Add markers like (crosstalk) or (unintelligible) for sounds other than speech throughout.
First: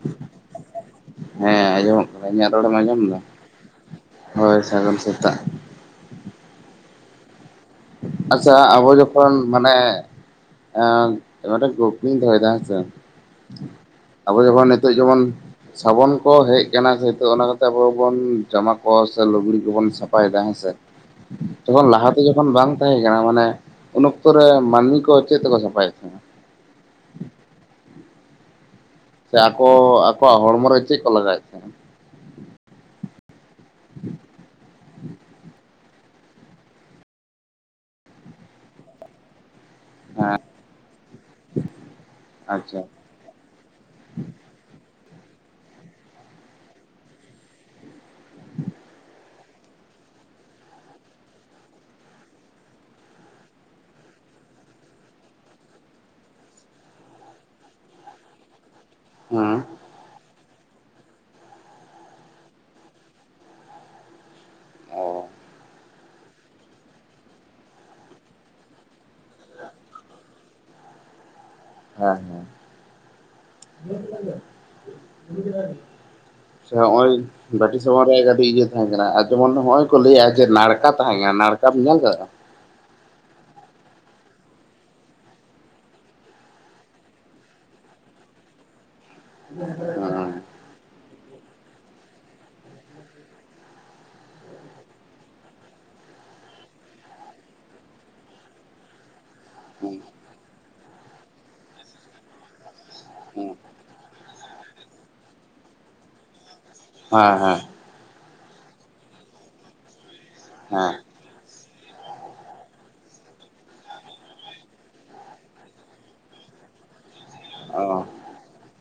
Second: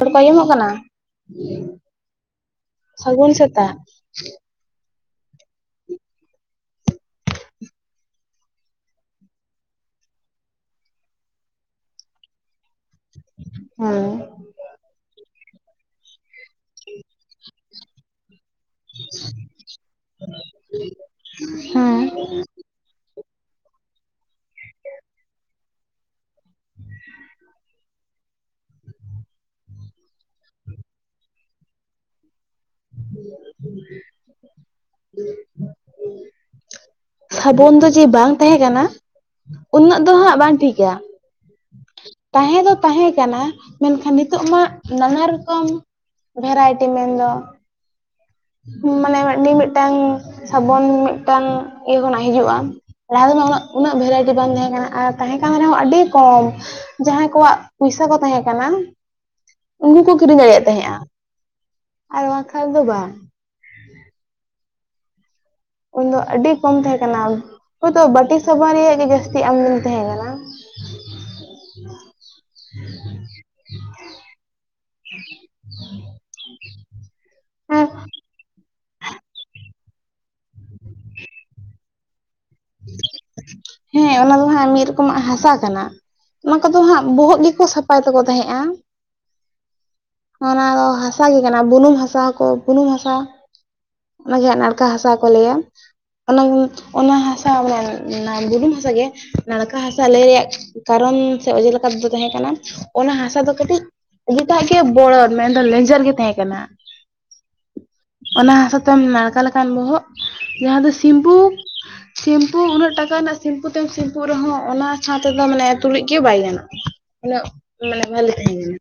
ᱨᱚᱲ ᱠᱚ ᱟᱡᱚᱢᱚᱜ ᱠᱟᱱᱟ? ᱦᱮᱸ ᱟᱸᱡᱚᱢᱚᱜ ᱠᱟᱱᱟ ᱤᱧᱟᱹᱜ ᱨᱚᱲᱮᱢ ᱟᱸᱡᱚᱢ ᱮᱫᱟ, ᱥᱟᱹᱜᱩᱱ ᱥᱮᱛᱟᱜ ᱦᱳᱭ ᱥᱟᱹᱜᱩᱱ ᱥᱮᱛᱟᱜ। (inaudible) ᱟᱪᱪᱷᱟ ᱟᱵᱚ ᱡᱚᱠᱷᱚᱱ ᱢᱟᱱᱮ ᱮᱸ ᱢᱤᱫᱴᱮᱱ ᱠᱩᱠᱞᱤᱧ ᱫᱚᱦᱚᱭ ᱫᱟᱜ ᱦᱮᱸᱥᱮ ᱦᱮᱸ ᱟᱵᱚ ᱡᱠᱷᱚᱱ ᱱᱤᱛᱚᱜ ᱡᱮᱢᱚᱱ ᱥᱟᱵᱚᱱ ᱠᱚ ᱦᱮᱡ ᱟᱠᱟᱱᱟ ᱥᱮ ᱱᱤᱛᱚᱜ ᱚᱱᱟ ᱠᱚᱛᱮ ᱟᱵᱚ ᱵᱚᱱ ᱡᱟᱢᱟ ᱠᱚ ᱥᱮ ᱞᱩᱜᱽᱲᱤ ᱠᱚᱵᱚᱱ ᱥᱟᱯᱷᱟ ᱭᱮᱫᱟ ᱦᱮᱸᱥᱮ ᱡᱚᱠᱷᱚᱱ ᱞᱟᱦᱟᱛᱮ ᱦᱮᱸ। ᱡᱚᱠᱷᱚᱱ ᱵᱟᱝ ᱛᱟᱦᱮᱸ ᱠᱟᱱᱟ ᱢᱟᱱᱮ ᱩᱱ ᱚᱠᱛᱚ ᱨᱮ ᱢᱟᱹᱱᱢᱤ ᱠᱚ ᱪᱮᱫ ᱛᱮᱠᱚ ᱥᱟᱯᱷᱟᱭᱮᱫ ᱛᱟᱦᱮᱸᱱ? (unintelligible) ᱥᱮ ᱟᱠᱚ ᱟᱠᱚᱣᱟᱜ ᱦᱚᱲᱢᱚ ᱨᱮ ᱪᱮᱫ ᱠᱚ ᱞᱟᱜᱟᱣᱮᱫ ᱛᱟᱦᱮᱸ? (unintelligible) ᱥᱟᱵᱚᱱ ᱫᱚ ᱡᱮ ᱵᱟᱝ ᱛᱟᱦᱮᱸ ᱠᱟᱱᱟ ᱩᱱᱟᱹᱜ ᱫᱚ ᱦᱟᱸᱜ ᱵᱟᱝ ᱴᱷᱤᱠᱟ᱾ ᱛᱟᱦᱮᱸ ᱫᱚ ᱟᱪᱪᱷᱟ ᱛᱟᱦᱮᱸ ᱠᱟᱱᱟ, ᱢᱮᱱᱠᱷᱟᱱ ᱱᱤᱛᱚᱜ ᱢᱟ ᱱᱟᱱᱟ ᱨᱚᱠᱚᱢ ᱵᱷᱮᱨᱟᱭᱴᱤ ᱢᱮᱱᱫᱚ ᱢᱟᱱᱮ ᱢᱤ ᱢᱤᱫᱤᱫᱴᱟᱝ ᱥᱟᱵᱚᱱ ᱢᱤᱫᱴᱟᱝ ᱤᱭᱟᱹ ᱠᱷᱚᱱᱟᱜ ᱦᱤᱡᱩᱜ-ᱟ᱾ ᱞᱟᱦᱟ ᱛᱮᱫᱚ ᱩᱱᱟ ᱩᱱᱟᱹᱜ ᱵᱷᱮᱨᱟᱭᱴᱤ ᱵᱟᱝ ᱛᱟᱦᱮᱸ ᱠᱟᱱᱟ ᱟᱨ ᱛᱟᱦᱮᱸ ᱠᱟᱱ ᱨᱮᱦᱚᱸ ᱟᱹᱰᱤ ᱠᱚᱢ᱾ ᱡᱟᱦᱟᱸᱭ ᱠᱚᱣᱟᱜ ᱯᱚᱭᱥᱟ ᱠᱚ ᱛᱟᱦᱮᱸ ᱠᱟᱱᱟ ᱦᱩᱸ ᱾ ᱩᱱᱠᱩ ᱠᱚ ᱠᱤᱨᱤᱧ ᱫᱟᱲᱮᱭᱟᱜ ᱛᱟᱦᱮᱸᱼᱟ ᱟᱨ ᱵᱟᱝ ᱠᱷᱟᱱ ᱫᱚ ᱵᱟᱝ᱾ (unintelligible) ᱩᱱ ᱫᱚ ᱟᱹᱰᱤ ᱠᱚᱢ ᱛᱟᱦᱮᱸ ᱠᱟᱱᱟ ᱦᱚᱭᱛᱳ ᱵᱟᱴᱤ ᱥᱟᱵᱟᱱ ᱨᱮᱭᱟᱜ ᱜᱮ ᱡᱟᱹᱥᱛᱤ ᱟᱢᱫᱟᱱᱤ ᱛᱟᱦᱮᱸ ᱠᱟᱱᱟ ᱾ ᱦᱮᱸ ᱦᱮᱸ (unintelligible) ᱥᱮ ᱦᱚᱸᱼᱚᱭ ᱵᱟᱹᱴᱤ ᱟᱨ ᱥᱟᱵᱟᱱ ᱨᱮᱭᱟ ᱜᱮ ᱟᱹᱰᱤ ᱤᱭᱟᱹ ᱛᱟᱦᱮᱸ ᱠᱟᱱᱟ, ᱟᱨ ᱡᱮᱢᱚᱱ ᱱᱚ-ᱚᱭ ᱠᱚ ᱞᱟᱹᱭᱮᱫ ᱡᱮ ᱱᱟᱲᱠᱟ ᱛᱟᱦᱮᱸ ᱠᱟᱱᱟ ᱱᱟᱲᱠᱟᱢ ᱧᱮᱞ ᱟᱠᱟᱫᱟ? (unintelligible) ᱦᱮᱸ ᱚᱱᱟ ᱫᱚ ᱦᱟᱸᱜ ᱢᱤᱫ ᱨᱚᱠᱚᱢᱟᱜ ᱦᱟᱥᱟ ᱠᱟᱱᱟ ᱾ ᱚᱱᱟ ᱠᱚᱫᱚ ᱦᱟᱸᱜ ᱵᱚᱦᱚᱜ ᱜᱮᱠᱚ ᱥᱟᱯᱷᱟᱭ ᱛᱟᱠᱚ ᱛᱟᱦᱮᱸᱜ-ᱟ ᱾ (unintelligible) ᱚᱱᱟ ᱫᱚ ᱦᱟᱥᱟ ᱜᱮ ᱠᱟᱱᱟ ᱵᱩᱱᱩᱢ ᱦᱟᱥᱟ ᱠᱚ ᱵᱩᱱᱩᱢ ᱦᱟᱥᱟ ᱾ ᱚᱱᱟᱜᱮ ᱦᱟᱸᱜ ᱱᱟᱲᱠᱟ ᱦᱟᱥᱟ ᱠᱚ ᱞᱟᱹᱭᱟ, ᱚᱱᱟ ᱚᱱᱟ ᱦᱟᱥ ᱢᱟᱱᱮ ᱚᱱᱟ ᱵᱩᱞᱩᱝ ᱦᱟᱥᱟᱜᱮ ᱱᱟᱲᱠᱟ ᱦᱟᱥᱟ ᱞᱟᱹᱭ ᱮᱜ ᱠᱟᱨᱚᱱ ᱥᱮ ᱚᱡᱮ ᱞᱮᱠᱟ ᱛᱮᱫᱚ ᱛᱟᱦᱮᱸ ᱠᱟᱱᱟ ᱚᱱᱟ ᱦᱟᱥᱟ ᱫᱚ ᱦᱮᱸ ᱠᱟᱹᱴᱤᱡ ᱟᱰᱤ ᱮᱴᱟᱜ ᱜᱮ ᱵᱚᱲᱚ ᱢᱮᱱᱫᱚ ᱞᱮᱱᱡᱮᱨ ᱜᱮ ᱛᱟᱦᱮᱸ ᱠᱟᱱᱟ ᱾ ᱦᱮᱸᱻᱦᱮᱸ ᱾ ᱚᱱᱟ ᱦᱟᱥᱟ ᱛᱮᱢ ᱱᱟᱲᱠᱟ ᱞᱮᱠᱟᱱ ᱵᱚᱦᱚᱜ ᱡᱟᱦᱟᱸ ᱫᱚ ᱦᱮᱸ ᱥᱤᱢᱯᱩ ᱥᱤᱢᱯᱩ ᱩᱱᱟᱹᱜ ᱴᱟᱠᱟ ᱨᱮᱱᱟᱜ ᱥᱤᱢᱯᱩ ᱛᱮᱢ ᱥᱤᱢᱯᱩ ᱨᱮᱦᱚᱸ ᱚᱱᱟ ᱥᱟᱶ ᱛᱮᱫᱚ ᱢᱟᱱᱮ ᱛᱩᱞᱩᱡ ᱜᱮ ᱵᱟᱭ ᱜᱟᱱᱚᱜ-ᱟ ᱾ ᱚᱲᱟᱜ ᱚ ᱢᱟᱱᱮ ᱵᱷᱟᱞᱮ ᱛᱟᱦᱮᱱ ᱠᱟᱱᱟ ᱾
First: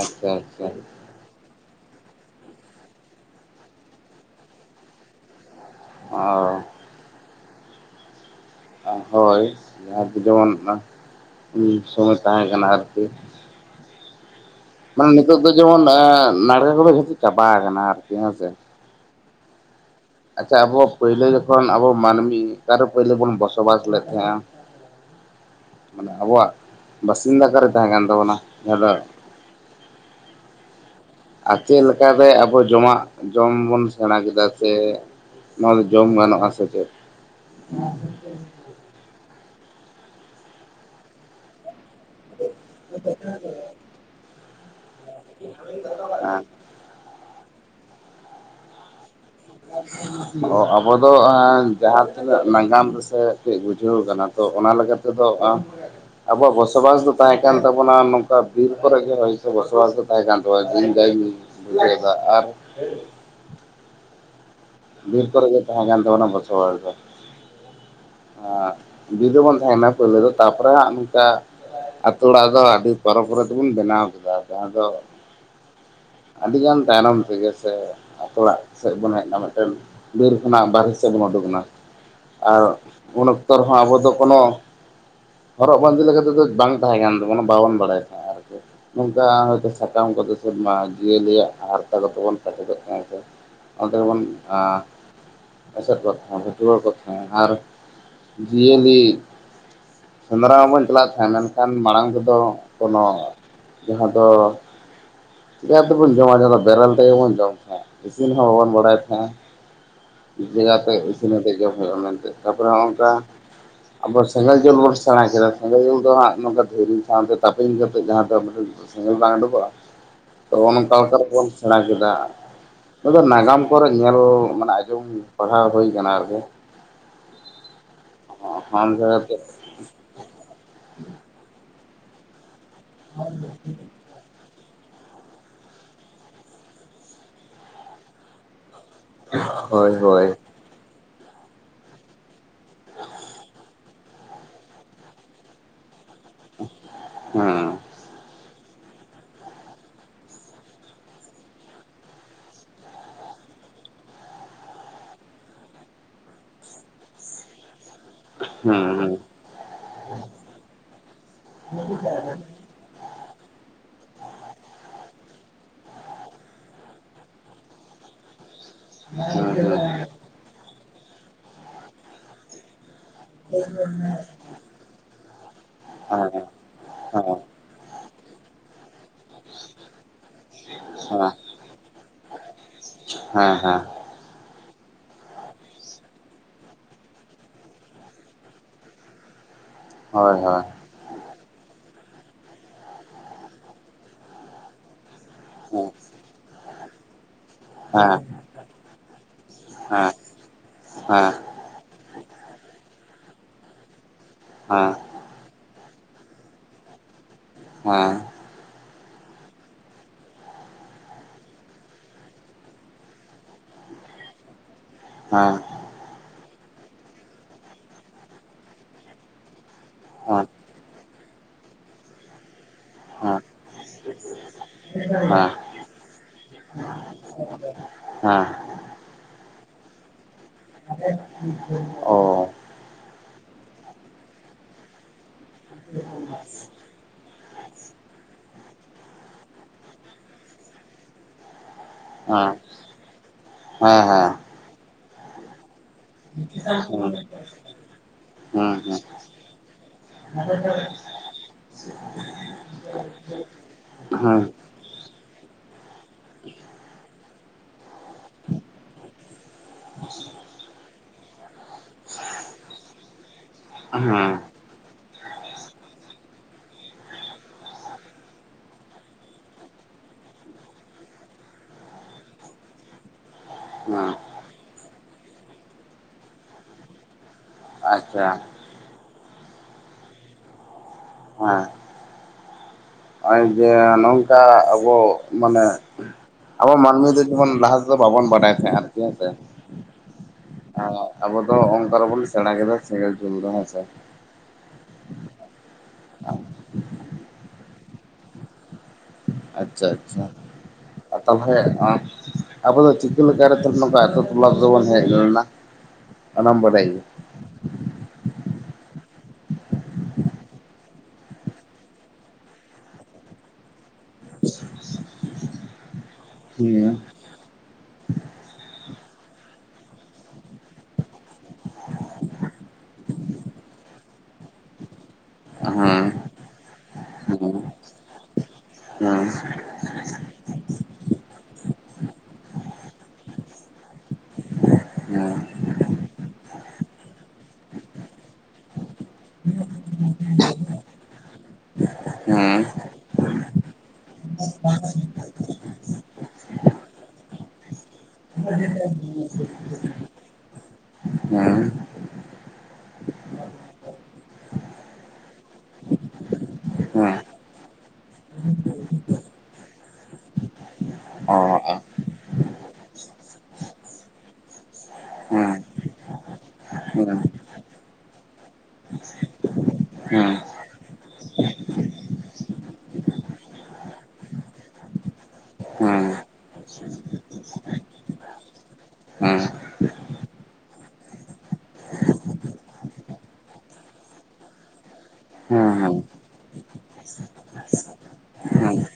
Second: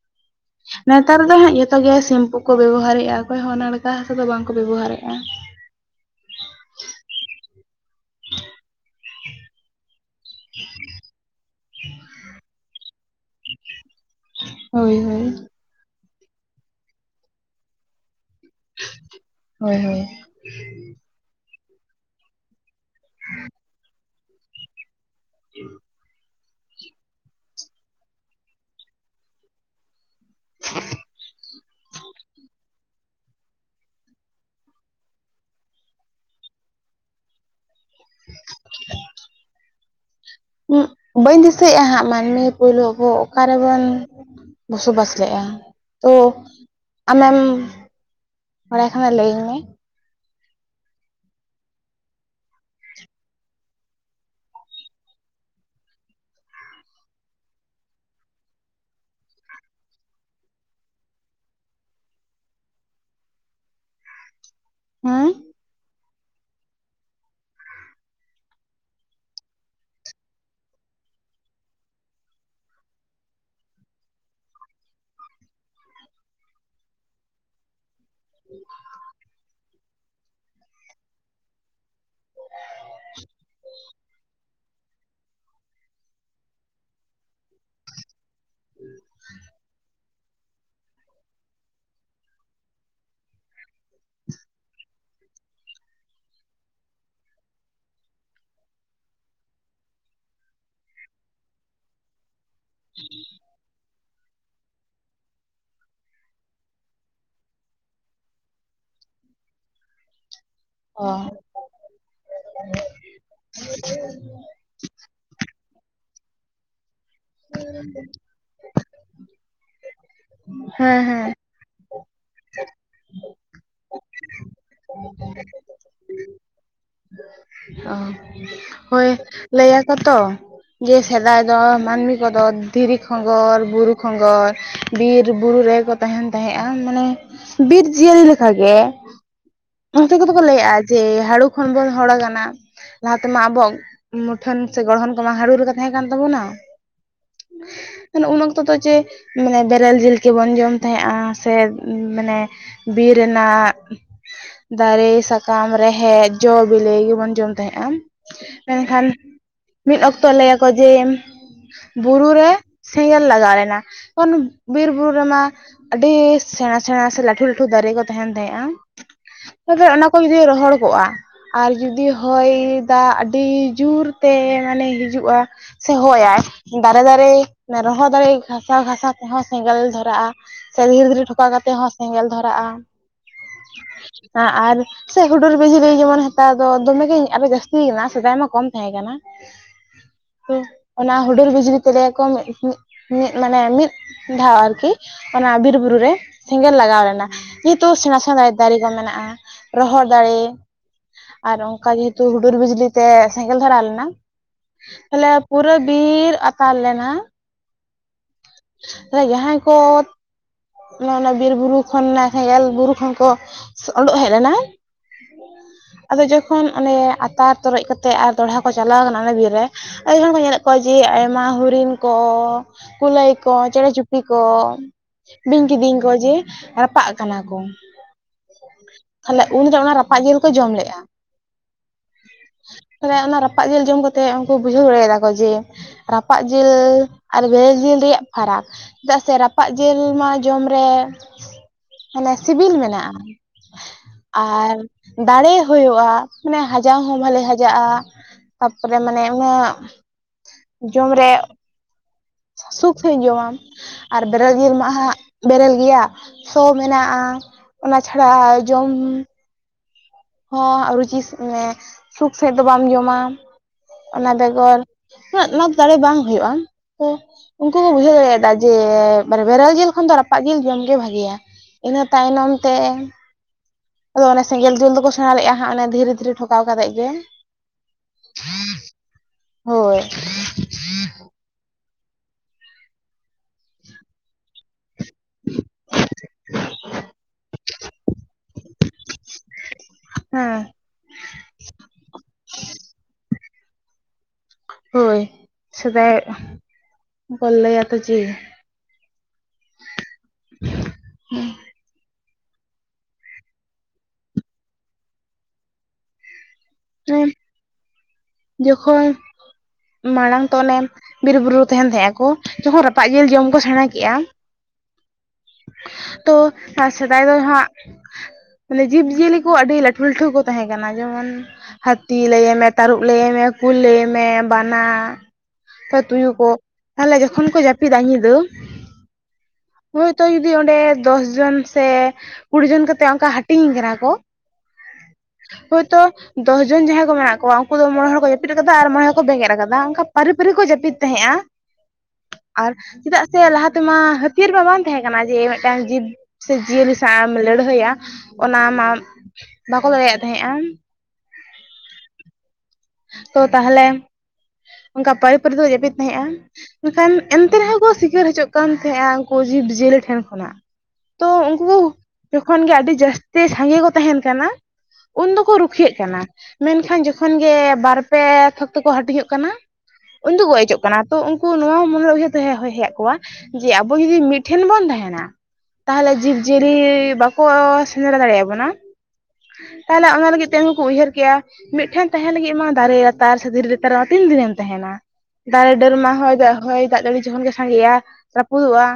ᱟᱪᱪᱷᱟ ᱟᱪᱪᱷᱟ ᱱᱮᱛᱟᱨ ᱫᱚ ᱦᱟᱸᱜ ᱡᱚᱛᱚ ᱜᱮ ᱥᱮᱢᱯᱩ ᱠᱚ ᱵᱮᱵᱚᱦᱟᱨᱮᱜ-ᱟ ᱚᱠᱚᱭ ᱦᱚᱸ ᱚᱱᱟ ᱞᱮᱠᱟ ᱦᱟᱥᱟ ᱫᱚ ᱵᱟᱝᱠᱚ ᱵᱮᱵᱚᱦᱟᱨᱮᱜ-ᱟ ᱾ (unintelligible) ᱚ ᱦᱳᱭ ᱾ (unintelligible) ᱩᱱ ᱥᱚᱢᱚᱭ ᱛᱟᱦᱮᱸ ᱠᱟᱱᱟ ᱟᱨᱠᱤ? (unintelligible) ᱱᱤᱛᱚᱜ ᱫᱚ ᱡᱮᱢᱚᱱ ᱱᱟᱲᱠᱟ ᱠᱚᱫᱚ ᱠᱟᱴᱤᱡ ᱪᱟᱵᱟ ᱟᱠᱟᱱᱟ ᱟᱨᱠᱤ ᱦᱮᱸᱥᱮ ᱾ ᱦᱳᱭᱻᱦᱳᱭ ᱾ ᱟᱪᱪᱷᱟ ᱟᱵᱚ ᱯᱳᱭᱞᱳ ᱡᱚᱠᱷᱚᱱ ᱟᱵᱚ ᱢᱟᱹᱱᱢᱤ ᱚᱠᱟᱨᱮ ᱯᱳᱭᱞᱳ ᱵᱚᱱ ᱵᱚᱥᱚᱵᱟᱥ ᱞᱮᱫ ᱛᱟᱦᱮᱸᱟ? ᱢᱟᱱᱮ ᱟᱵᱚᱣᱟᱜ ᱵᱟᱥᱤᱱᱫᱟ ᱚᱠᱟᱨᱮ ᱛᱟᱦᱮᱸ ᱠᱟᱱ ᱛᱟᱵᱚᱱᱟ ᱡᱟᱦᱟᱸ ᱫᱚ (unintelligible) ᱟᱨ ᱪᱮᱫ ᱞᱮᱠᱟᱨᱮ ᱟᱵᱚ ᱡᱚᱢᱟᱜ ᱡᱚᱢ ᱵᱚᱱ ᱥᱮᱬᱟ ᱠᱮᱫᱟ ᱥᱮ ᱱᱚᱣᱟ ᱫᱚ ᱡᱚᱢ ᱜᱟᱱᱚᱜ ᱟᱥᱮ ᱪᱮᱫ? ᱩᱜ ᱵᱟᱹᱧ ᱫᱤᱥᱟᱹᱭᱮᱫ-ᱟ ᱦᱟᱸᱜ ᱢᱟᱹᱱᱢᱤ ᱯᱳᱭᱞᱳ ᱟᱵᱚ ᱚᱠᱟᱨᱮ ᱵᱚᱱ ᱵᱚᱥᱚᱵᱟᱥ ᱞᱮᱫᱼᱟ ᱛᱚ ᱟᱢᱮᱢ ᱾ ᱚᱸᱰᱮ ᱠᱷᱚᱱᱟᱜ ᱞᱟᱹᱭᱟᱹᱧ ᱢᱮ᱾ ᱚ ᱟᱵᱚ ᱫᱚ ᱡᱟᱦᱟᱸ ᱛᱤᱱᱟᱹᱜ ᱱᱟᱜᱟᱢ ᱨᱮᱥᱮ ᱠᱟᱹᱡ ᱵᱩᱡᱷᱟᱹᱣ ᱠᱟᱱᱟ᱾ ᱛᱚ ᱚᱱᱟ ᱞᱮᱠᱟ ᱛᱮᱫᱚ, ᱟᱵᱚᱣᱟᱜ ᱵᱚᱥᱚᱵᱟᱥ ᱫᱚ ᱛᱟᱦᱮᱸ ᱠᱟᱱ ᱛᱟᱵᱚᱱᱟ ᱱᱚᱝᱠᱟ ᱵᱤᱨ ᱠᱚᱨᱮ ᱜᱮ ᱵᱚᱥᱚᱵᱟᱥ ᱫᱚ, ᱛᱟᱦᱮᱸ ᱠᱟᱱ ᱛᱟᱵᱚ ᱤᱧ ᱡᱟᱹᱧ ᱵᱩᱡᱷᱟᱹᱣᱮᱫᱟ ᱟᱨ᱾ ᱦᱮᱸ ᱵᱤᱨ ᱠᱚᱨᱮ ᱜᱮ ᱛᱟᱦᱮᱸ ᱠᱟᱱ ᱛᱟᱵᱚᱱᱟ ᱵᱚᱥᱵᱟᱥ ᱫᱚ᱾ ᱵᱤᱨ ᱫᱚᱵᱚᱱ ᱛᱟᱦᱮᱱᱟ ᱯᱳᱭᱞᱳ ᱫᱚ ᱛᱟᱯᱚᱨᱮ ᱦᱟᱸᱜ ᱱᱚᱝᱠᱟ᱾ ᱟᱛᱩ ᱚᱲᱟᱜ ᱫᱚ ᱟᱹᱰᱤ ᱯᱚᱨᱮ ᱯᱚᱨᱮ ᱛᱮᱵᱚᱱ ᱵᱮᱱᱟᱣ ᱠᱮᱫᱟ ᱡᱟᱸᱦᱟ ᱫᱚ, ᱟᱹᱰᱤᱜᱟᱱ ᱛᱟᱭᱱᱚᱢ ᱛᱮᱜᱮ ᱥᱮ ᱟᱛᱳ ᱚᱲᱟᱜ ᱥᱮᱫ ᱵᱚᱱ ᱦᱮᱡ ᱮᱱᱟ ᱢᱤᱫᱴᱮᱱ ᱵᱤᱨ ᱠᱷᱚᱱᱟᱜ ᱵᱟᱨᱦᱮ ᱥᱮᱫ ᱵᱚᱱ ᱩᱰᱩᱠᱱᱟ᱾ ᱟᱨ ᱩᱱ ᱚᱠᱛᱚ ᱨᱮᱦᱚᱸ ᱟᱵᱚ ᱫᱚ ᱠᱳᱱᱳ ᱦᱚᱨᱚᱜ ᱵᱟᱸᱫᱮ ᱞᱮᱠᱟᱛᱮᱫᱚ ᱵᱟᱝ ᱛᱟᱦᱮᱸ ᱠᱟᱱ ᱛᱟᱵᱚᱱᱟ ᱵᱟᱵᱚᱱ ᱵᱟᱲᱟᱭ ᱛᱟᱦᱮᱸᱼᱟ ᱟᱨᱠᱤ᱾ ᱱᱚᱝᱠᱟ ᱦᱚᱭᱛᱚ ᱥᱟᱠᱟᱢ ᱠᱚᱫᱚ ᱥᱮ ᱢᱟᱼᱼ ᱡᱤᱭᱟᱹᱞᱤᱭᱟᱜ ᱦᱟᱨᱛᱟ ᱠᱚᱛᱮ ᱵᱚᱱ ᱯᱟᱮᱴᱮᱫᱚᱜ ᱠᱟᱱᱟ ᱥᱮ ᱚᱱᱛᱮ ᱵᱚᱱ ᱟᱸ᱾ ᱮᱥᱮᱫ ᱠᱟᱛ ᱛᱟᱦᱮᱸ ᱪᱷᱟᱹᱴᱩᱣᱟᱹᱲ ᱠᱚ ᱛᱟᱦᱮᱸ ᱟᱨ ᱡᱤᱭᱟᱹᱞᱤ ᱥᱮᱸᱫᱽᱨᱟ ᱢᱟᱵᱚᱱ ᱪᱟᱞᱟᱜ ᱛᱟᱦᱮᱸᱫ ᱢᱮᱱᱠᱷᱟᱱ ᱢᱟᱲᱟᱝ ᱛᱮᱫᱚ ᱠᱳᱱᱳ ᱡᱟᱦᱟᱸ ᱫᱚ᱾ ᱪᱮᱠᱟ ᱠᱟᱛᱮᱵᱚᱱ ᱡᱚᱢᱟ ᱵᱮᱨᱮᱞ ᱛᱮᱜᱮᱵᱚᱱ ᱡᱚᱢ ᱛᱟᱦᱮᱸᱜ ᱤᱥᱤᱱ ᱦᱚᱸ ᱵᱟᱵᱚᱱ ᱵᱟᱲᱟᱭ ᱛᱟᱦᱮᱸᱜ-ᱟ᱾ ᱚ (unintelligible) ᱤᱥᱤᱱ ᱠᱟᱛᱮᱫ ᱡᱚᱢ ᱦᱩᱭᱩᱜᱼᱟ ᱢᱮᱱᱛᱮ ᱛᱟᱯᱚᱨᱮ ᱦᱚᱸ ᱚᱱᱠᱟ, ᱟᱵᱚ ᱥᱮᱸᱜᱮᱞ ᱡᱩᱞ ᱵᱚᱱ ᱥᱮᱬᱟ ᱠᱮᱫᱟ ᱥᱮᱸᱜᱮᱞ ᱡᱩᱞ ᱫᱚ ᱦᱟᱸᱜ ᱱᱚᱝᱠᱟ ᱫᱷᱤᱨᱤ ᱥᱟᱶᱛᱮ, ᱛᱟᱯᱤᱧ ᱠᱟᱛᱮᱫ ᱡᱟᱦᱟᱸ ᱫᱚ ᱢᱤᱫᱴᱮᱱ ᱥᱮᱸᱜᱮᱞ ᱵᱟᱝ ᱩᱰᱩᱠᱚᱜᱼᱟ? ᱛᱚ ᱚᱱᱠᱟ ᱦᱮᱸ ᱞᱮᱠᱟ ᱦᱮᱸ ᱛᱮᱵᱚᱱ ᱥᱮᱬᱟ ᱠᱮᱫᱟ ᱟᱫᱚ ᱱᱟᱜᱟᱢ ᱠᱚᱨᱮ ᱧᱮᱞ ᱢᱟᱱᱮ, ᱟᱸᱡᱚᱢ ᱯᱟᱲᱦᱟᱣ ᱦᱩᱭ ᱟᱠᱟᱱᱟ ᱟᱨᱠᱤ᱾ ᱚ ᱦᱳᱭ ᱞᱮᱭᱟ ᱠᱚᱛᱚ ᱡᱮ ᱥᱮᱫᱟᱭ ᱫᱚ ᱢᱟᱹᱱᱢᱤ ᱠᱚᱫᱚ ᱫᱷᱤᱨᱤ ᱠᱷᱚᱸᱜᱚᱨ ᱵᱩᱨᱩ ᱠᱷᱚᱸ ᱜᱚᱨ ᱵᱤᱨ ᱵᱩᱨᱩ ᱨᱮᱠᱚ ᱛᱟᱦᱮᱱ ᱛᱟᱦᱮᱸᱜᱼᱟ ᱢᱟᱱᱮ, ᱵᱤᱨ ᱡᱤᱭᱟᱹᱞᱤ ᱞᱮᱠᱟᱜᱮ ᱦᱳᱭ ᱚᱱᱛᱮ ᱦᱳᱭ ᱠᱚᱫᱚ ᱠᱚ ᱞᱟᱹᱭᱮᱜᱼᱟ ᱡᱮ ᱦᱟᱹᱲᱩ ᱠᱷᱚᱱ ᱵᱚᱱ ᱦᱚᱲ ᱠᱟᱱᱟ ᱞᱟᱦᱟ ᱛᱮᱢᱟ ᱟᱵᱚᱣᱟᱜ ᱢᱩᱴᱷᱟᱹᱱ ᱥᱮ ᱜᱚᱲᱦᱚᱱ ᱠᱚᱢᱟ ᱦᱟᱸᱲᱩ ᱞᱮᱠᱟ ᱛᱟᱦᱮᱸ ᱠᱟᱱ ᱛᱟᱵᱚᱱᱟ᱾ ᱦᱮᱸ, ᱩᱱ ᱚᱠᱛᱚ ᱫᱚ ᱡᱮ ᱢᱟᱱᱮ ᱵᱮᱨᱮᱞ ᱡᱮᱞ ᱠᱮᱵᱚᱱ ᱡᱚᱢ ᱛᱟᱦᱮᱸᱜᱼᱟ ᱥᱮ ᱢᱟᱱᱮ, ᱵᱤᱨ ᱨᱮᱱᱟᱜ ᱫᱟᱨᱮ ᱥᱟᱠᱟᱢ ᱨᱮᱦᱮᱡ, ᱡᱚ ᱵᱮᱞᱮ ᱜᱮᱵᱚᱱ ᱡᱚᱢ ᱛᱟᱦᱮᱸᱜᱼᱟ᱾ ᱦᱮᱸ ᱢᱮᱱᱠᱷᱟᱱ ᱢᱤᱫ ᱚᱠᱛᱚ ᱞᱮᱭᱟᱠᱚ ᱡᱮ ᱵᱩᱨᱩ ᱨᱮ, ᱥᱮᱸᱜᱮᱞ ᱞᱟᱜᱟᱣ ᱞᱮᱱᱟ ᱚᱱ ᱵᱤᱨ ᱵᱩᱨᱩ ᱨᱮᱢᱟ, ᱟᱹᱰᱤ ᱥᱮᱬᱟ ᱥᱮᱬᱟ ᱥᱮ ᱞᱟᱹᱴᱷᱩ ᱞᱟᱹᱴᱷᱩ ᱫᱟᱨᱮ ᱠᱚ ᱛᱟᱦᱮᱱ ᱛᱟᱦᱮᱸᱜᱼᱟ᱾ ᱛᱚᱵᱮ (unintelligible) ᱚᱱᱟ ᱠᱚ ᱡᱩᱫᱤ ᱨᱚᱦᱚᱲ ᱠᱚᱜᱼᱟ ᱟᱨ ᱡᱩᱫᱤ ᱦᱚᱭ ᱫᱟᱜ ᱰᱤ ᱡᱩᱨᱛᱮ ᱢᱟᱱᱮ ᱦᱤᱡᱩᱜᱼᱟ ᱥᱮ ᱦᱚᱭᱟᱭ ᱫᱟᱨᱮ ᱦᱮᱸ ᱫᱟᱨᱮ, ᱚᱱᱮ ᱨᱚᱦᱚᱲ ᱫᱟᱲᱮ ᱜᱷᱟᱥᱟᱣ ᱜᱷᱟᱥᱟᱣ ᱛᱮᱦᱚᱸ ᱥᱮᱸᱜᱮᱞ ᱫᱷᱚᱨᱟᱜᱼᱟ ᱥᱮ ᱫᱷᱤᱨᱤ ᱫᱷᱤᱨᱤ ᱴᱷᱚᱠᱟ ᱠᱟᱛᱮ ᱦᱚᱸ ᱥᱮᱸᱜᱮᱞ ᱫᱷᱚᱨᱟᱜᱼᱟ ᱦᱮᱸ ᱦᱮᱸ ᱦᱮᱸ ᱦᱮᱸ ᱟᱨ ᱥᱮ ᱦᱩᱰᱩᱨ ᱵᱤᱡᱽᱞᱤ ᱡᱮᱢᱚᱱ, ᱦᱮᱛᱟᱨ ᱫᱚ ᱫᱚᱢᱮᱜᱤ ᱟᱨᱚ ᱡᱟᱹᱥᱛᱤ ᱠᱟᱱᱟ ᱥᱮᱫᱟᱭ ᱢᱟ ᱠᱚᱢ ᱛᱟᱦᱮᱸ ᱠᱟᱱᱟ ᱦᱳᱭ ᱛᱚ ᱦᱳᱭ ᱚᱱᱟ ᱦᱩᱰᱩᱨ ᱵᱤᱡᱽᱞᱤ ᱛᱮᱞᱮᱭᱟ ᱠᱚ ᱢᱤᱫ ᱢᱤᱫ ᱢᱤᱫ ᱢᱟᱱᱮ ᱢᱤᱫ ᱫᱷᱟᱣ ᱟᱨᱠᱤ᱾ ᱚᱱᱟ ᱵᱤᱨ ᱦᱮᱸ ᱵᱩᱨᱩ ᱨᱮ ᱥᱮᱸᱜᱮᱞ ᱞᱟᱜᱟᱣ ᱞᱮᱱᱟ᱾ ᱱᱤᱛᱽ ᱦᱚᱸ ᱦᱮᱸ ᱥᱮᱬᱟ ᱥᱮᱬᱟ ᱫᱟᱭ ᱫᱟᱨᱮ ᱠᱚ ᱢᱮᱱᱟᱜᱼᱟ ᱦᱮᱸ ᱦᱮᱸ ᱦᱮᱸ ᱦᱮᱸ ᱨᱚᱦᱚᱲ ᱫᱟᱨᱮ᱾ ᱟᱨ ᱚᱝᱠᱟ ᱡᱮᱦᱮᱛᱩ ᱦᱩᱰᱩᱨ ᱵᱤᱡᱽᱞᱤᱛᱮ ᱥᱮᱸᱜᱮᱞ ᱫᱷᱚᱨᱟ ᱞᱮᱱᱟ ᱛᱟᱦᱞᱮ ᱯᱩᱨᱟᱹ ᱵᱤᱨ ᱟᱛᱟᱨ ᱞᱮᱱᱟ᱾ ᱦᱮᱸ ᱨᱮ ᱡᱟᱦᱟᱸᱭ ᱠᱚ ᱚᱱᱮ ᱚᱱᱟ ᱵᱤᱨ ᱵᱩᱨᱩ ᱠᱷᱚᱱᱼᱱᱮ ᱥᱮᱸᱜᱮᱞ ᱵᱩᱨᱩ ᱠᱷᱚᱱ ᱠᱚ ᱚᱸᱰᱳᱜ ᱦᱮᱡ ᱞᱮᱱᱟ᱾ ᱦᱟᱸ ᱟᱫᱚ ᱡᱚᱠᱷᱚᱱ ᱚᱱᱮ ᱟᱛᱟᱨ ᱛᱚᱨᱚᱡ ᱠᱟᱛᱮᱜ ᱟᱨ ᱫᱚᱲᱦᱟ ᱠᱚ ᱪᱟᱞᱟᱣ ᱠᱟᱱᱟ ᱚᱱᱟ ᱵᱤᱨ ᱨᱮ ᱟᱨ ᱡᱚᱠᱷᱚᱱ ᱠᱚ ᱧᱮᱞᱮᱜ ᱠᱚ ᱡᱮ ᱟᱭᱢᱟ ᱦᱩᱨᱤᱱ ᱠᱚ, ᱠᱩᱞᱟᱹᱭ ᱠᱚ, ᱪᱮᱬᱮ ᱪᱩᱯᱲᱤ ᱠᱚ ᱦᱮᱸ ᱵᱤᱧ ᱠᱤᱫᱤᱧ ᱠᱚ ᱡᱮ ᱨᱟᱯᱟᱜ ᱠᱟᱱᱟ ᱠᱚ᱾ ᱦᱮᱸ ᱦᱮᱸ ᱛᱟᱦᱮᱞᱮ ᱩᱱᱤ ᱫᱚ ᱚᱱᱟ ᱨᱟᱯᱟᱜᱽ ᱡᱮᱞ ᱠᱚᱭ ᱡᱚᱢ ᱞᱮᱜᱼᱟ᱾ ᱚ ᱛᱟᱦᱚᱞᱮ ᱚᱱᱟ ᱨᱟᱯᱟᱜ ᱡᱚᱢ ᱠᱟᱛᱮᱜ ᱩᱱᱠᱩ ᱵᱩᱡᱷᱟᱹᱣ ᱫᱟᱲᱟᱭ ᱫᱟ ᱠᱚ ᱡᱮ ᱨᱟᱯᱟᱜ ᱡᱮᱞ ᱟᱨ ᱵᱮᱨᱮᱞ ᱡᱮᱞ ᱨᱮᱭᱟᱜ ᱯᱷᱟᱨᱟᱠ᱾ ᱪᱮᱫᱟᱜ ᱥᱮ ᱨᱟᱯᱟᱜ ᱡᱮᱞ ᱢᱟ ᱡᱚᱢ ᱨᱮ ᱢᱟᱱᱮ ᱦᱮᱸ ᱥᱤᱵᱤᱞ ᱢᱮᱱᱟᱜᱼᱟ᱾ ᱦᱮᱸ ᱟᱨ ᱫᱟᱲᱮ ᱦᱳᱭᱳᱜᱼᱟ᱾ ᱢᱟᱱᱮ ᱦᱮᱸ ᱦᱟᱡᱟᱣ ᱦᱩᱸ ᱦᱚᱸ ᱵᱷᱟᱞᱮ ᱦᱟᱡᱟᱜᱼᱟ᱾ ᱦᱩᱸ ᱛᱟᱯᱚᱨᱮ ᱢᱟᱱᱮ ᱩᱱᱟᱜ (inaudible) ᱥᱩᱠ ᱥᱟᱹᱦᱤᱡ ᱡᱚᱢᱟᱢ, ᱟᱨ ᱦᱩᱸ ᱵᱮᱨᱮᱞ ᱡᱮᱞ ᱢᱟ ᱦᱟᱸᱜ ᱵᱮᱨᱮᱞ ᱜᱮᱭᱟ ᱥᱚ ᱢᱮᱱᱟᱜᱼᱟ, ᱚᱱᱟ ᱪᱷᱟᱲᱟ ᱡᱚᱢ (inaudible) ᱦᱚᱸ ᱟ ᱨᱩᱪᱥ ᱢᱟᱱᱮ ᱥᱩᱠᱷ ᱥᱟᱺᱦᱤᱫ ᱫᱚ ᱵᱟᱢ ᱡᱚᱢᱟ ᱚᱱᱟ ᱦᱩᱸ ᱵᱮᱜᱚᱨ ᱩᱱᱟᱹᱜ ᱢᱟᱛ ᱫᱟᱲᱮ ᱵᱟᱝ ᱦᱳᱭᱳᱜᱼᱟ, ᱛᱚ ᱩᱝᱠᱩ ᱠᱚ ᱵᱩᱡᱷᱟᱹᱣ ᱫᱟᱲᱮᱭᱟᱫᱟ ᱡᱮ, ᱵᱮᱨᱮᱞ ᱡᱮᱞ ᱠᱷᱚᱱ ᱫᱚ ᱨᱟᱯᱟᱜ ᱡᱮᱞ ᱡᱚᱢ ᱜᱮ ᱵᱷᱟᱜᱮᱭᱟ ᱾ ᱤᱱᱟᱹ ᱛᱟᱭᱱᱚᱢ ᱛᱮ ᱦᱩᱸ ᱟᱫᱚ ᱚᱱᱮ ᱥᱮᱸᱜᱮᱞ ᱡᱳᱞ ᱫᱚᱠᱚ ᱥᱮᱬᱟ ᱞᱮᱜᱼᱟ ᱦᱟᱸᱜ ᱚᱱᱮ ᱫᱷᱤᱨᱤ ᱫᱷᱤᱨᱤ ᱴᱷᱚᱠᱟᱣ ᱠᱟᱛᱮᱫ ᱜᱮ ᱾ ᱟᱪᱪᱷᱟ᱾ ᱦᱳᱭ᱾ ᱦᱮᱸ ᱦᱚᱸᱜᱼᱚᱭ ᱡᱮ ᱱᱚᱝᱠᱟ ᱟᱵᱚ ᱢᱟᱱᱮ ᱟᱵᱚ ᱢᱟᱹᱱᱢᱤ ᱫᱚ ᱡᱮᱢᱚᱱ ᱞᱟᱦᱟ ᱛᱮᱫᱚ ᱵᱟᱵᱚᱱ ᱵᱟᱰᱟᱭ ᱛᱟᱦᱮᱸᱜ ᱟᱨᱠᱤ ᱦᱮᱸ ᱥᱮ ᱦᱮᱸ ᱟᱵᱚ ᱫᱚ ᱚᱝᱠᱟ ᱨᱮ ᱵᱚᱱ ᱥᱮᱬᱟ ᱠᱮᱫᱟ ᱥᱮᱸᱜᱮᱞ ᱡᱩᱞ ᱫᱚ ᱦᱮᱸ ᱥᱮ ᱦᱳᱭ ᱥᱮᱫᱟᱭ ᱦᱚᱠᱚ ᱞᱟᱹᱭᱟ ᱛᱚ ᱡᱮ ᱟᱪᱪᱷᱟ ᱟᱪᱪᱷᱟ, ᱟᱨ ᱛᱟᱦᱚᱞᱮ ᱟᱵᱚ ᱫᱚ ᱪᱤᱠᱟᱹ ᱞᱮᱠᱟ ᱨᱮ ᱛᱟᱦᱟᱞᱮ ᱟᱛᱳ ᱴᱚᱞᱟ ᱨᱮᱫᱚ ᱵᱚᱱ ᱦᱮᱡ ᱞᱮᱱᱟ, ᱚᱱᱟᱢ ᱵᱟᱰᱟᱭ ᱜᱮᱭᱟ (inaudible) ᱡᱚᱠᱷᱚᱱ ᱢᱟᱲᱟᱝ ᱛᱚ ᱚᱱᱮ ᱵᱤᱨ ᱵᱩᱨᱩ ᱛᱟᱦᱮᱱ ᱛᱟᱦᱮᱜ ᱟᱠᱚ ᱡᱚᱠᱷᱚᱱ ᱨᱟᱯᱟᱜ ᱡᱤᱞ ᱡᱚᱢ ᱠᱚ ᱥᱮᱬᱟ ᱠᱮᱜ-ᱟ ᱾ (inaudible) ᱛᱚ ᱟᱨ ᱜᱮᱭᱟ ᱥᱮᱫᱟᱭ ᱫᱚ ᱦᱟᱸᱜ ᱢᱟᱱᱮ ᱡᱤᱵᱽ-ᱡᱤᱭᱟᱹᱞᱤ ᱠᱚ ᱟᱹᱰᱤ ᱞᱟᱹᱴᱷᱩ ᱞᱟᱹᱴᱷᱩ ᱠᱚ ᱛᱟᱦᱮᱸ ᱠᱟᱱᱟ ᱡᱮᱢᱚᱱ ᱦᱟᱹᱛᱤ ᱞᱟᱹᱭᱮ ᱢᱮ ᱛᱟᱹᱨᱩᱵ ᱞᱟᱹᱭᱮ ᱢᱮ ᱠᱩᱞ ᱞᱟᱹᱭᱮ ᱢᱮ ᱵᱟᱱᱟ ᱦᱩᱸ ᱛᱩᱭᱩ ᱠᱚ ᱛᱟᱦᱞᱮ ᱡᱚᱠᱷᱚᱱ ᱠᱚ ᱡᱟᱹᱯᱤᱫᱟ ᱧᱤᱫᱟᱹ ᱦᱮᱸ ᱦᱳᱭ ᱛᱚ ᱡᱩᱫᱤ ᱚᱸᱰᱮ ᱫᱚᱥ ᱡᱚᱱ ᱥᱮ ᱠᱩᱲᱤ ᱡᱚᱱ ᱠᱟᱛᱮᱜ ᱚᱱᱠᱟ ᱦᱟᱹᱴᱤᱧ ᱠᱟᱱᱟ ᱠᱚ ᱦᱳᱭ ᱛᱚ ᱫᱚᱥ ᱡᱚᱱ ᱡᱟᱦᱟᱸᱭ ᱠᱚ ᱢᱮᱱᱟᱜ ᱠᱚᱣᱟ ᱩᱱᱠᱩ ᱫᱚ ᱢᱚᱬᱮ ᱦᱚᱲ ᱠᱚ ᱡᱟᱹᱯᱤᱫ ᱠᱟᱫᱟ ᱟᱨ ᱢᱚᱬᱮ ᱦᱚᱲ ᱠᱚ ᱵᱮᱸᱜᱮᱫ ᱠᱟᱫᱟ᱾ ᱚᱱᱠᱟ ᱯᱟᱹᱨᱤ ᱯᱟᱹᱨᱤ ᱠᱚ ᱡᱟᱹᱯᱤᱫ ᱛᱟᱦᱮᱜ-ᱟ ᱾ (inaudible) ᱟᱨ ᱪᱮᱫᱟᱜ ᱥᱮ ᱞᱟᱦᱟ ᱛᱮᱢᱟ ᱦᱟᱹᱛᱭᱟᱹᱨ ᱢᱟ ᱵᱟᱝ ᱛᱟᱦᱮᱸ ᱠᱟᱱᱟ ᱡᱮ ᱢᱤᱫᱴᱟᱝ ᱡᱤᱵᱽ- ᱥᱮ ᱡᱤᱭᱟᱹᱞᱤ ᱥᱟᱶ ᱮᱢ ᱞᱟᱹᱲᱦᱟᱹᱭᱟ᱾ ᱚᱱᱟ ᱢᱟ (inaudible) ᱵᱟᱠᱚ ᱫᱟᱲᱮᱭᱟᱜ ᱛᱟᱦᱮᱜ-ᱟ᱾ ᱦᱩᱸ ᱛᱚ ᱛᱟᱦᱟᱞᱮ ᱚᱱᱠᱟ ᱯᱟᱹᱨᱤ ᱯᱟᱹᱨᱤ ᱛᱮᱠᱚ ᱡᱟᱹᱯᱤᱫ ᱛᱟᱦᱮᱜ-ᱟ᱾ ᱢᱮᱱᱠᱷᱟᱱ ᱦᱩᱸ ᱮᱱᱛᱮ ᱨᱮᱦᱚᱸ ᱠᱚ ᱥᱤᱠᱟᱹᱨ ᱦᱚᱪᱚᱜ ᱠᱟᱱ ᱛᱟᱦᱮᱜ-ᱟ, ᱩᱱᱠᱩ ᱡᱤᱵᱽ-ᱡᱤᱭᱟᱹᱞᱤ ᱴᱷᱮᱱ ᱠᱷᱚᱱᱟᱜ᱾ ᱛᱚ ᱚ ᱩᱱᱠᱩ ᱡᱚᱠᱷᱚᱱ ᱜᱮ ᱟᱹᱰᱤ ᱡᱟᱹᱥᱛᱤ ᱥᱟᱸᱜᱮ ᱠᱚ ᱛᱟᱦᱮᱱ ᱠᱟᱱᱟ᱾ ᱩᱱ ᱫᱚᱠᱚ ᱦᱩᱸ ᱨᱩᱠᱷᱤᱭᱟᱹᱜ ᱠᱟᱱᱟ᱾ ᱢᱮᱱᱠᱷᱟᱱ ᱦᱩᱸ ᱡᱚᱠᱷᱚᱱ ᱜᱮ ᱵᱟᱨ, ᱯᱮ ᱛᱷᱚᱠ ᱛᱮᱠᱚ ᱦᱟᱹᱴᱤᱧᱚᱜ ᱠᱟᱱᱟ᱾ ᱚ ᱦᱮᱸ ᱩᱱ ᱫᱚ ᱜᱚᱡ ᱚᱪᱚᱜ ᱠᱟᱱᱟ, ᱛᱚ ᱩᱱᱠᱩ ᱱᱚᱣᱟ ᱢᱚᱱᱮ ᱨᱮ ᱩᱭᱦᱟᱹᱨ ᱛᱟᱦᱮᱸ ᱦᱮᱡ ᱫᱚ ᱦᱮᱡ ᱟᱫ ᱠᱚᱣᱟ᱾ ᱡᱮ ᱟᱵᱚ ᱡᱩᱫᱤ ᱢᱤᱫ ᱴᱷᱮᱱ ᱵᱚᱱ ᱛᱟᱦᱮᱱᱟ᱾ ᱚᱸᱰᱮ ᱛᱟᱦᱚᱞᱮ ᱡᱤᱵᱽ-ᱡᱤᱭᱟᱹᱞᱤ ᱵᱟᱠᱚ ᱥᱮᱸᱫᱽᱨᱟ ᱫᱟᱲᱮ ᱭᱟᱵᱚᱱᱟ᱾ ᱦᱩᱸ ᱛᱟᱦᱚᱞᱮ ᱚᱱᱟ ᱞᱟᱹᱜᱤᱫ ᱛᱮ ᱩᱱᱠᱩ ᱠᱚ ᱩᱭᱦᱟᱹᱨ ᱠᱮᱜ-ᱟ, ᱢᱤᱫᱴᱷᱮᱱ ᱛᱟᱦᱮᱸ ᱞᱟᱹᱜᱤᱫ ᱢᱟ ᱫᱟᱨᱮ ᱞᱟᱛᱟᱨ ᱥᱮ ᱫᱷᱤᱨᱤ ᱞᱟᱛᱟᱨ ᱛᱤᱱ ᱫᱤᱱᱮᱢ ᱛᱟᱦᱮᱱᱟ᱾ ᱫᱟᱨᱮ ᱰᱟᱹᱨᱢᱟ ᱦᱚᱭ ᱫᱟᱜ ᱦᱚᱭ ᱫᱟᱜ ᱡᱟᱹᱲᱤ ᱡᱚᱠᱷᱚᱱ ᱜᱮ ᱥᱟᱸᱜᱮᱜ-ᱟ ᱨᱟᱹᱯᱩᱫᱚᱜ-ᱟ᱾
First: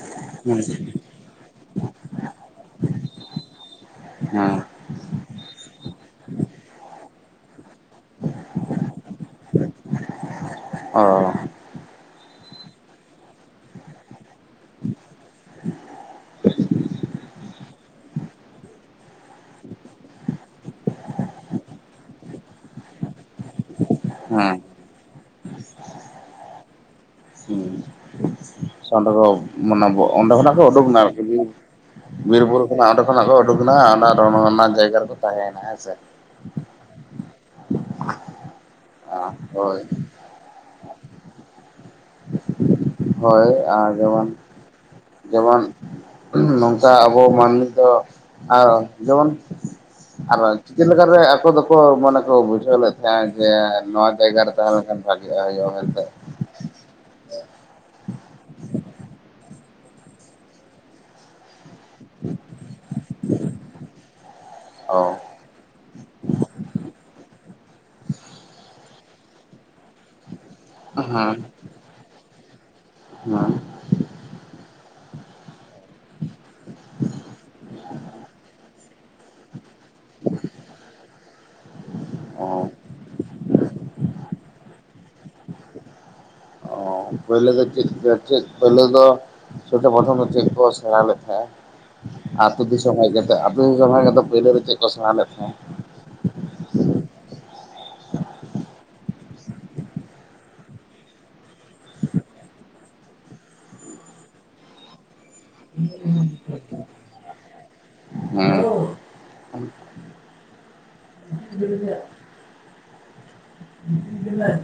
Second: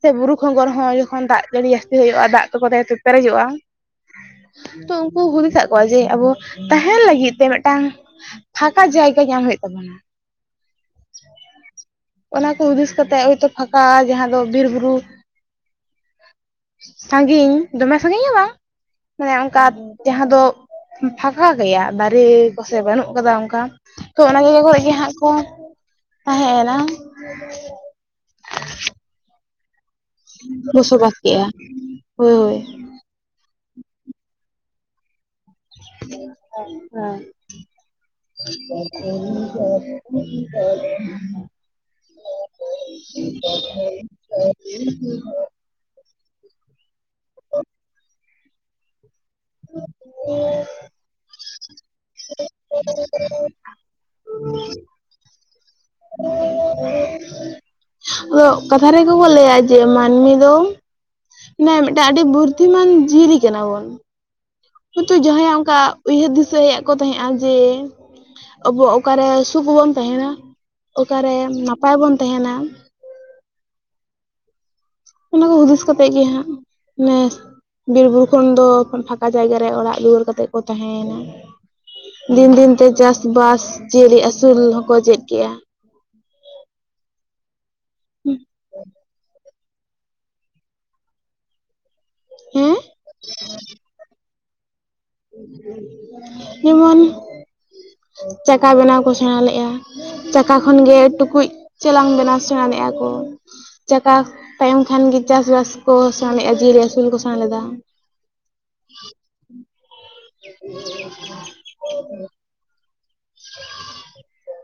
ᱥᱮ ᱵᱩᱨᱩ ᱠᱷᱚᱸᱜᱚᱨ ᱦᱚᱸ ᱡᱚᱠᱷᱚᱱ ᱫᱟᱜ ᱡᱟᱹᱲᱤ ᱡᱟᱥᱛᱤ ᱦᱩᱭᱩᱜ-ᱟ ᱫᱟᱜ ᱠᱚ ᱛᱮ ᱯᱮᱨᱮᱡᱚᱜ-ᱟ᱾ ᱛᱚ ᱩᱱᱠᱩ ᱦᱩᱫᱤᱥ ᱟᱫ ᱠᱚᱣᱟ ᱡᱮ ᱟᱵᱚ ᱛᱟᱦᱮᱱ ᱞᱟᱹᱜᱤᱫ ᱛᱮ ᱢᱮᱫᱴᱟᱝ ᱯᱷᱟᱸᱠᱟ ᱡᱟᱭᱜᱟ ᱧᱟᱢ ᱦᱩᱭᱩᱜ ᱛᱟᱵᱚᱱᱟ᱾ ᱚᱱᱟ ᱠᱚ ᱦᱩᱫᱤᱥ ᱠᱟᱛᱮᱫ ᱦᱳᱭ ᱛᱳ ᱯᱷᱟᱠᱟ ᱡᱟᱦᱟᱸ ᱫᱚ ᱵᱤᱨ-ᱵᱩᱨᱩ ᱥᱟᱺᱜᱤᱧ ᱫᱚᱢᱮ ᱥᱟᱺᱜᱤᱧ ᱦᱚ ᱵᱟᱝ ᱢᱟᱱᱮ ᱚᱱᱠᱟ ᱡᱟᱦᱟᱸ ᱫᱚ ᱯᱷᱟᱠᱟ ᱜᱮᱭᱟ, ᱫᱟᱨᱮ ᱠᱚᱥᱮ ᱵᱟᱹᱱᱩᱜ ᱠᱟᱫᱟ ᱚᱱᱠᱟ ᱛᱚ ᱚᱱᱟ ᱡᱟᱭᱜᱟ ᱠᱚᱨᱮ ᱜᱮ ᱦᱟᱸᱜ ᱠᱚ ᱛᱟᱦᱮᱸᱭ ᱮᱱᱟ᱾ ᱚᱸᱰᱮ ᱫᱚ ᱢᱟᱱᱮ ᱚᱸᱰᱮ ᱠᱷᱚᱱᱟᱜ ᱠᱚ ᱩᱰᱩᱠᱱᱟ ᱵᱚᱥᱚᱵᱟᱥ ᱟᱨᱠᱤ ᱠᱮᱜᱼᱟ ᱦᱳᱭ ᱦᱳᱭ ᱵᱤᱨ-ᱵᱩᱨᱩ ᱠᱷᱚᱱᱟᱜ ᱚᱸᱰᱮ ᱠᱷᱚᱱᱟᱜ ᱠᱚ ᱳᱰᱳᱠ ᱮᱱᱟ ᱚᱱᱟ ᱨᱚᱱᱚ ᱨᱮᱱᱟᱜ ᱡᱟᱭᱜᱟ ᱨᱮᱠᱚ ᱛᱟᱦᱮᱸᱭ ᱮᱱᱟ᱾ ᱦᱮᱸ ᱦᱳᱭ (inaudible) (inaudible) ᱦᱳᱭ ᱟᱨ ᱡᱮᱢᱚᱱ ᱡᱮᱢᱚᱱ ᱱᱚᱝᱠᱟ ᱟᱵᱚ ᱢᱟᱹᱱᱢᱤ ᱫᱚ ᱟᱨ ᱡᱮᱢᱚᱱ ᱟᱨᱚ ᱪᱤᱠᱟᱹ ᱞᱮᱠᱟ ᱨᱮ ᱟᱠᱚ ᱫᱚ ᱠᱚ ᱢᱚᱱᱮ ᱠᱚ ᱵᱩᱡᱷᱟᱹᱣ ᱞᱮᱫ ᱛᱟᱦᱮᱸᱫ ᱡᱮ ᱱᱚᱣᱟ ᱡᱟᱭᱜᱟ ᱨᱮ ᱛᱟᱦᱮᱸ ᱞᱮᱱᱠᱷᱟᱱ ᱵᱷᱟᱜᱤᱜ-ᱟ ᱦᱩᱭᱩᱜ-ᱟ ᱢᱮᱱᱛᱮ᱾ ᱟᱫᱚᱜ ᱠᱟᱛᱷᱟ ᱨᱮᱜᱮ ᱠᱚ ᱞᱟᱹᱭᱟ ᱡᱮ ᱢᱟᱹᱱᱢᱤ ᱫᱚ ᱢᱟᱱᱮ ᱢᱤᱫᱴᱮᱱ ᱟᱹᱰᱤ ᱵᱩᱨᱫᱷᱤᱢᱟᱱ ᱡᱤᱭᱟᱹᱞᱤ ᱠᱟᱱᱟ ᱵᱚᱱ᱾ ᱚ ᱦᱚᱭ ᱛᱳ ᱡᱟᱦᱟᱸᱭᱟᱜ ᱚᱱᱠᱟ ᱩᱭᱦᱟᱹᱨ ᱫᱤᱥᱟᱹ ᱦᱮᱡ ᱟᱠᱚ ᱛᱟᱦᱮᱸᱜᱼᱟ, ᱡᱮ ᱟᱵᱚ ᱚᱠᱟᱨᱮ ᱥᱩᱠ ᱵᱚᱱ ᱛᱟᱦᱮᱱᱟ᱾ ᱚᱠᱟᱨᱮ ᱱᱟᱯᱟᱭ ᱵᱚᱱ ᱛᱟᱦᱮᱱᱟ᱾ ᱚᱱᱟ ᱚᱱᱟ ᱠᱚ ᱦᱩᱫᱤᱥ ᱠᱟᱛᱮᱫ ᱜᱮ ᱦᱟᱸᱜ ᱢᱮ ᱵᱤᱨ-ᱵᱩᱨᱩ ᱠᱷᱚᱱ ᱫᱚ ᱯᱷᱟᱠᱟ ᱡᱟᱭᱜᱟᱨ ᱨᱮ ᱚᱲᱟᱜ ᱫᱩᱣᱟᱹᱨ ᱠᱟᱛᱮᱫ ᱠᱚ ᱛᱟᱦᱮᱸᱭ ᱮᱱᱟ᱾ ᱫᱤᱱ ᱚ ᱫᱤᱱ ᱛᱮ ᱪᱟᱥ ᱵᱟᱥ ᱡᱤᱭᱟᱹᱞᱤ ᱟᱹᱥᱩᱞ ᱦᱚᱸᱠᱚ ᱪᱮᱫ ᱠᱮᱜ-ᱟ᱾ ᱚ ᱯᱳᱭᱞᱳ ᱫᱚ ᱪᱮᱫ ᱠᱚ ᱪᱮᱫ ᱯᱳᱭᱞᱳ ᱫᱚ ᱪᱷᱳᱴᱳ ᱯᱨᱚᱛᱷᱚᱢ ᱫᱚ ᱪᱮᱫ ᱠᱚ ᱥᱮᱬᱟ ᱞᱮᱫ ᱛᱟᱦᱮᱸ-ᱟ᱾ ᱟᱹᱛᱩ ᱦᱮᱸ ᱫᱤᱥᱚᱢ ᱦᱮᱡ ᱠᱟᱛᱮᱫ ᱟᱹᱛᱩ ᱠᱟᱢᱟ ᱠᱟᱛᱮᱫ ᱯᱳᱭᱞᱳ ᱨᱮ ᱪᱮᱫ ᱠᱚ ᱥᱮᱬᱟ ᱞᱮᱫ ᱛᱟᱦᱮᱸ? ᱡᱮᱢᱚᱱ ᱪᱟᱠᱟ ᱵᱮᱱᱟᱣ ᱠᱚ ᱥᱮᱬᱟ ᱞᱮᱜ-ᱟ᱾ ᱪᱟᱠᱟ ᱠᱷᱚᱱ ᱜᱮ ᱴᱩᱠᱩᱡ, ᱪᱮᱞᱟᱝ ᱵᱮᱱᱟᱣ ᱥᱮᱬᱟ ᱞᱮᱜ-ᱟ ᱠᱚ᱾ ᱪᱟᱠᱟ ᱛᱟᱭᱚᱢ ᱠᱷᱟᱱ ᱜᱮ ᱪᱟᱥ ᱵᱟᱥ ᱠᱚ ᱥᱮᱬᱟᱞᱮᱜ-ᱟ ᱡᱤᱭᱟᱹᱣᱞᱤ ᱟᱹᱥᱩᱞ ᱠᱚ ᱥᱮᱬᱟ ᱞᱮᱫᱟ᱾ (inaudible) (inaudible)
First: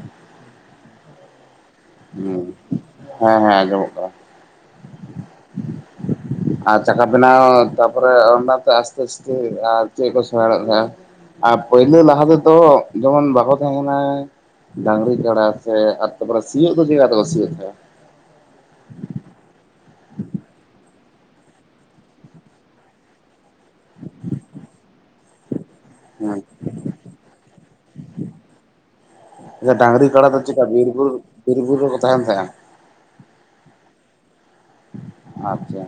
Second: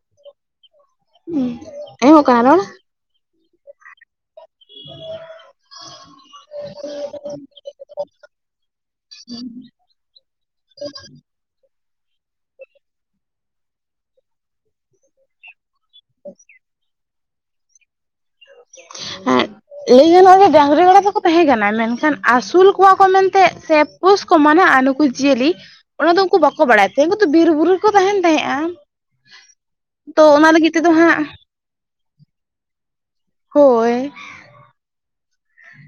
ᱦᱩᱸ ᱟᱸᱡᱚᱢᱚᱜ ᱠᱟᱱᱟ ᱦᱩᱸ ᱨᱚᱲ? ᱦᱮᱸ ᱦᱮᱸ ᱟᱸᱡᱚᱢᱚᱜ ᱠᱟᱱᱟ᱾ (inaudible) ᱟᱨ ᱪᱟᱠᱟ ᱵᱮᱱᱟᱣ ᱛᱟᱯᱚᱨᱮ ᱚᱱᱟᱛᱮ ᱟᱥᱛᱮ ᱟᱥᱛᱮ ᱟᱨ ᱪᱮᱫ ᱠᱚ ᱥᱮᱬᱟᱞᱮᱫ ᱛᱟᱦᱮᱸᱱᱟ? ᱟᱨ ᱯᱳᱭᱞᱳ ᱞᱟᱦᱟ ᱛᱮ ᱫᱚ ᱡᱮᱢᱚᱱ ᱵᱟᱠᱚ ᱛᱟᱦᱮᱸ ᱠᱟᱱᱟ ᱰᱟᱹᱝᱨᱤ ᱠᱟᱲᱟ᱾ ᱥᱮ ᱟᱨ ᱛᱟᱯᱚᱨᱮ ᱥᱤᱭᱳᱜ ᱫᱚ ᱪᱮᱫᱽᱠᱟ ᱠᱟᱛᱮ ᱠᱚ ᱥᱤᱭᱳᱜ ᱠᱚᱣᱟ? ᱦᱮᱸ᱾ ᱞᱟᱹᱭ ᱜᱟᱱᱚᱜ-ᱟ ᱡᱮ ᱰᱟᱹᱝᱨᱤ ᱠᱟᱲᱟ ᱫᱚᱠᱚ ᱛᱟᱦᱮᱸ ᱠᱟᱱᱟ ᱢᱮᱱᱠᱷᱟᱱ ᱟᱹᱥᱩᱞ ᱠᱚᱣᱟ ᱠᱚ ᱢᱮᱱᱛᱮᱸᱜ ᱥᱮ ᱯᱩᱥ ᱠᱚ ᱢᱟᱱᱟᱜ-ᱟ ᱱᱩᱠᱩ ᱡᱤᱭᱟᱹᱞᱤ ᱚᱱᱟ ᱫᱚ ᱩᱝᱠᱩ ᱦᱮᱸ ᱵᱟᱠᱚ ᱵᱟᱲᱟᱭ ᱛᱟᱦᱮᱸᱜ ᱩᱝᱠᱩ ᱫᱚ ᱵᱤᱨ ᱵᱩᱨᱩ ᱨᱮ ᱠᱚ ᱛᱟᱦᱮᱸᱱ ᱛᱟᱦᱮᱸᱜ-ᱟ᱾ ᱦᱮᱸ ᱰᱟᱹᱝᱨᱤ ᱠᱟᱲᱟ ᱫᱚ ᱪᱮᱫ ᱠᱟ ᱵᱤᱨ ᱵᱩᱨᱩ ᱦᱟᱸᱜ ᱵᱤᱨ ᱵᱩᱨᱩ ᱨᱮᱠᱚ ᱛᱟᱦᱮᱸᱱ ᱛᱟᱦᱮᱸᱜ-ᱟ? ᱦᱳᱭ᱾ ᱟᱪᱪᱷᱟ᱾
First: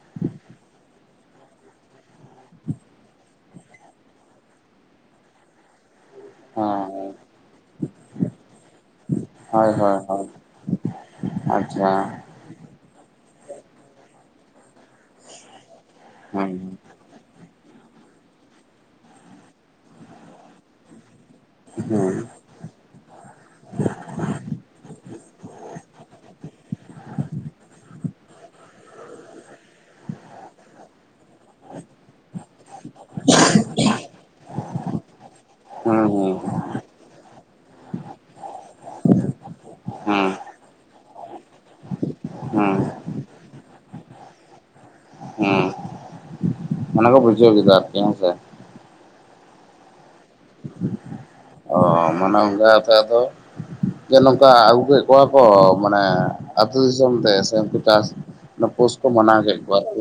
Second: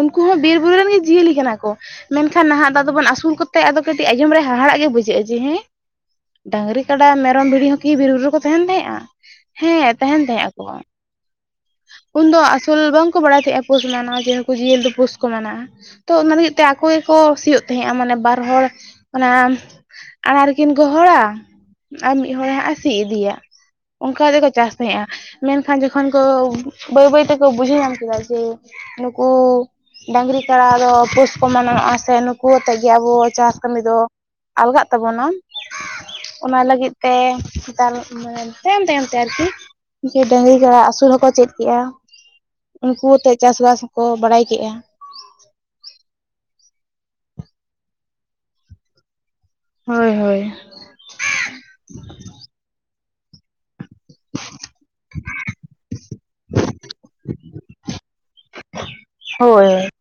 ᱩᱱᱠᱩ ᱦᱚᱸ ᱵᱤᱨ ᱵᱩᱨᱩ ᱨᱮᱱ ᱜᱮ ᱡᱤᱭᱟᱹᱞᱤ ᱠᱟᱱᱟ ᱠᱚ᱾ ᱢᱮᱱᱠᱷᱟᱱ ᱱᱟᱦᱟᱜ ᱫᱟ ᱟᱫᱚ ᱵᱚᱱ ᱟᱹᱥᱩᱞ ᱠᱚᱛᱮ ᱟᱫᱚ ᱠᱟᱹᱴᱤᱡ ᱟᱸᱚᱢ ᱨᱮ ᱦᱟᱦᱟᱲᱟᱜ ᱜᱮ ᱵᱩᱡᱷᱟᱹᱜ-ᱟ ᱡᱮ ᱦᱮᱸ ᱰᱟᱹᱝᱨᱤ ᱠᱟᱰᱟ ᱦᱮᱸ ᱢᱮᱨᱚᱢ ᱵᱷᱤᱲᱤ ᱦᱚᱸᱠᱤ ᱵᱤᱨ ᱵᱩᱨᱩ ᱨᱮᱠᱚ ᱛᱟᱦᱮᱸᱱ ᱛᱟᱦᱮᱸᱜ-ᱟ᱾ ᱦᱳᱭ ᱦᱮᱸ ᱦᱳᱭ ᱦᱳᱭ ᱛᱟᱦᱮᱸᱱ ᱛᱟᱦᱮᱸ ᱟᱠᱚ, ᱟᱪᱪᱷᱟ ᱩᱱᱫᱚ ᱟᱥᱩᱞ ᱵᱟᱝ ᱠᱚ ᱵᱟᱲᱟᱭ ᱛᱟᱦᱮᱸᱜ-ᱟ (unintelligible) ᱡᱤᱭᱟᱹᱞ ᱫᱚ ᱯᱩᱥ ᱠᱚ ᱢᱟᱱᱟᱜ-ᱟ ᱛᱚ ᱚᱱᱟ ᱞᱟᱹᱜᱤᱫ ᱛᱮ ᱦᱩᱸ ᱟᱠᱚ ᱠᱚ ᱥᱤᱭᱳᱜ ᱛᱟᱦᱮᱸᱜ-ᱟ ᱢᱟᱱᱮ ᱵᱟᱨ ᱦᱚᱲ ᱚᱱᱟ ᱟᱲᱟᱨ ᱠᱤᱱ ᱜᱚᱦᱚᱸᱲᱟ ᱦᱩᱸ ᱟᱨ ᱢᱤᱫ ᱦᱚᱲ ᱦᱟᱸᱜ-ᱮ ᱥᱤ ᱤᱫᱤᱭᱟ ᱚᱱᱠᱟ ᱠᱟᱛᱮᱠᱚ ᱪᱟᱥ ᱛᱟᱦᱮᱸᱜ-ᱟ᱾ ᱢᱮᱱᱠᱷᱟᱱ ᱡᱚᱠᱷᱚᱱ ᱠᱚ, ᱵᱟᱹᱭ ᱵᱟᱹᱭ ᱛᱮᱠᱚ ᱵᱩᱡᱷᱟᱹᱣ ᱧᱟᱢ ᱠᱮᱫᱟ ᱡᱮ ᱠᱩ ᱰᱟᱝᱨᱤ, ᱠᱟᱲᱟ ᱫᱚ ᱯᱩᱥ ᱠᱚ ᱢᱟᱱᱚᱣᱜ-ᱟ ᱥᱮ ᱱᱩᱠᱩ ᱟᱛᱮᱜ ᱜᱮ ᱟᱵᱚ ᱪᱟᱥ ᱠᱟᱹᱢᱤ ᱫᱚ ᱟᱞᱜᱟᱜ ᱛᱟᱵᱚᱱᱟ ᱦᱩᱸ ᱚᱱᱟ ᱦᱩᱸ ᱞᱟᱹᱜᱤᱫ ᱛᱮ ᱱᱮᱛᱟᱨ ᱢᱟᱱᱮ ᱛᱟᱭᱚᱢ ᱛᱟᱭᱚᱢ ᱛᱮ ᱟᱹᱨᱠᱤ ᱰᱟᱹᱝᱨᱤ ᱠᱟᱲᱟ ᱟᱹᱥᱩᱞ ᱦᱚᱸᱠᱚ ᱪᱮᱫᱽ ᱠᱮᱜ-ᱟ, ᱦᱩᱸ ᱦᱩᱸ ᱩᱱᱠᱩ ᱟᱛᱮᱜ ᱪᱟᱥ ᱵᱟᱥ ᱠᱚ ᱵᱟᱲᱟᱭ ᱠᱮᱜ-ᱟ᱾ ᱚᱱᱟᱠᱟ ᱵᱩᱡᱷᱟᱹᱣ ᱠᱮᱫᱟ ᱟᱹᱨᱠᱤ ᱦᱮᱸᱥᱮ᱾ ᱦᱳᱭ ᱦᱳᱭ᱾ ᱚ ᱢᱟᱱᱮ ᱚᱱᱠᱟ ᱠᱟᱛᱮ ᱟᱫᱚ ᱫᱮ ᱱᱚᱝᱠᱟ ᱟᱹᱜᱩ ᱠᱮᱫ ᱠᱚᱣᱟ ᱠᱚ, ᱢᱟᱱᱮ ᱟᱹᱛᱩ ᱫᱤᱥᱚᱢ ᱛᱮ ᱥᱮ ᱩᱱᱠᱩ ᱪᱟᱥ ᱚᱱᱟ ᱯᱳᱥ ᱠᱚ ᱢᱟᱱᱟᱣ ᱠᱮᱫ ᱦᱳᱭ ᱠᱚᱣᱟ (inaudible)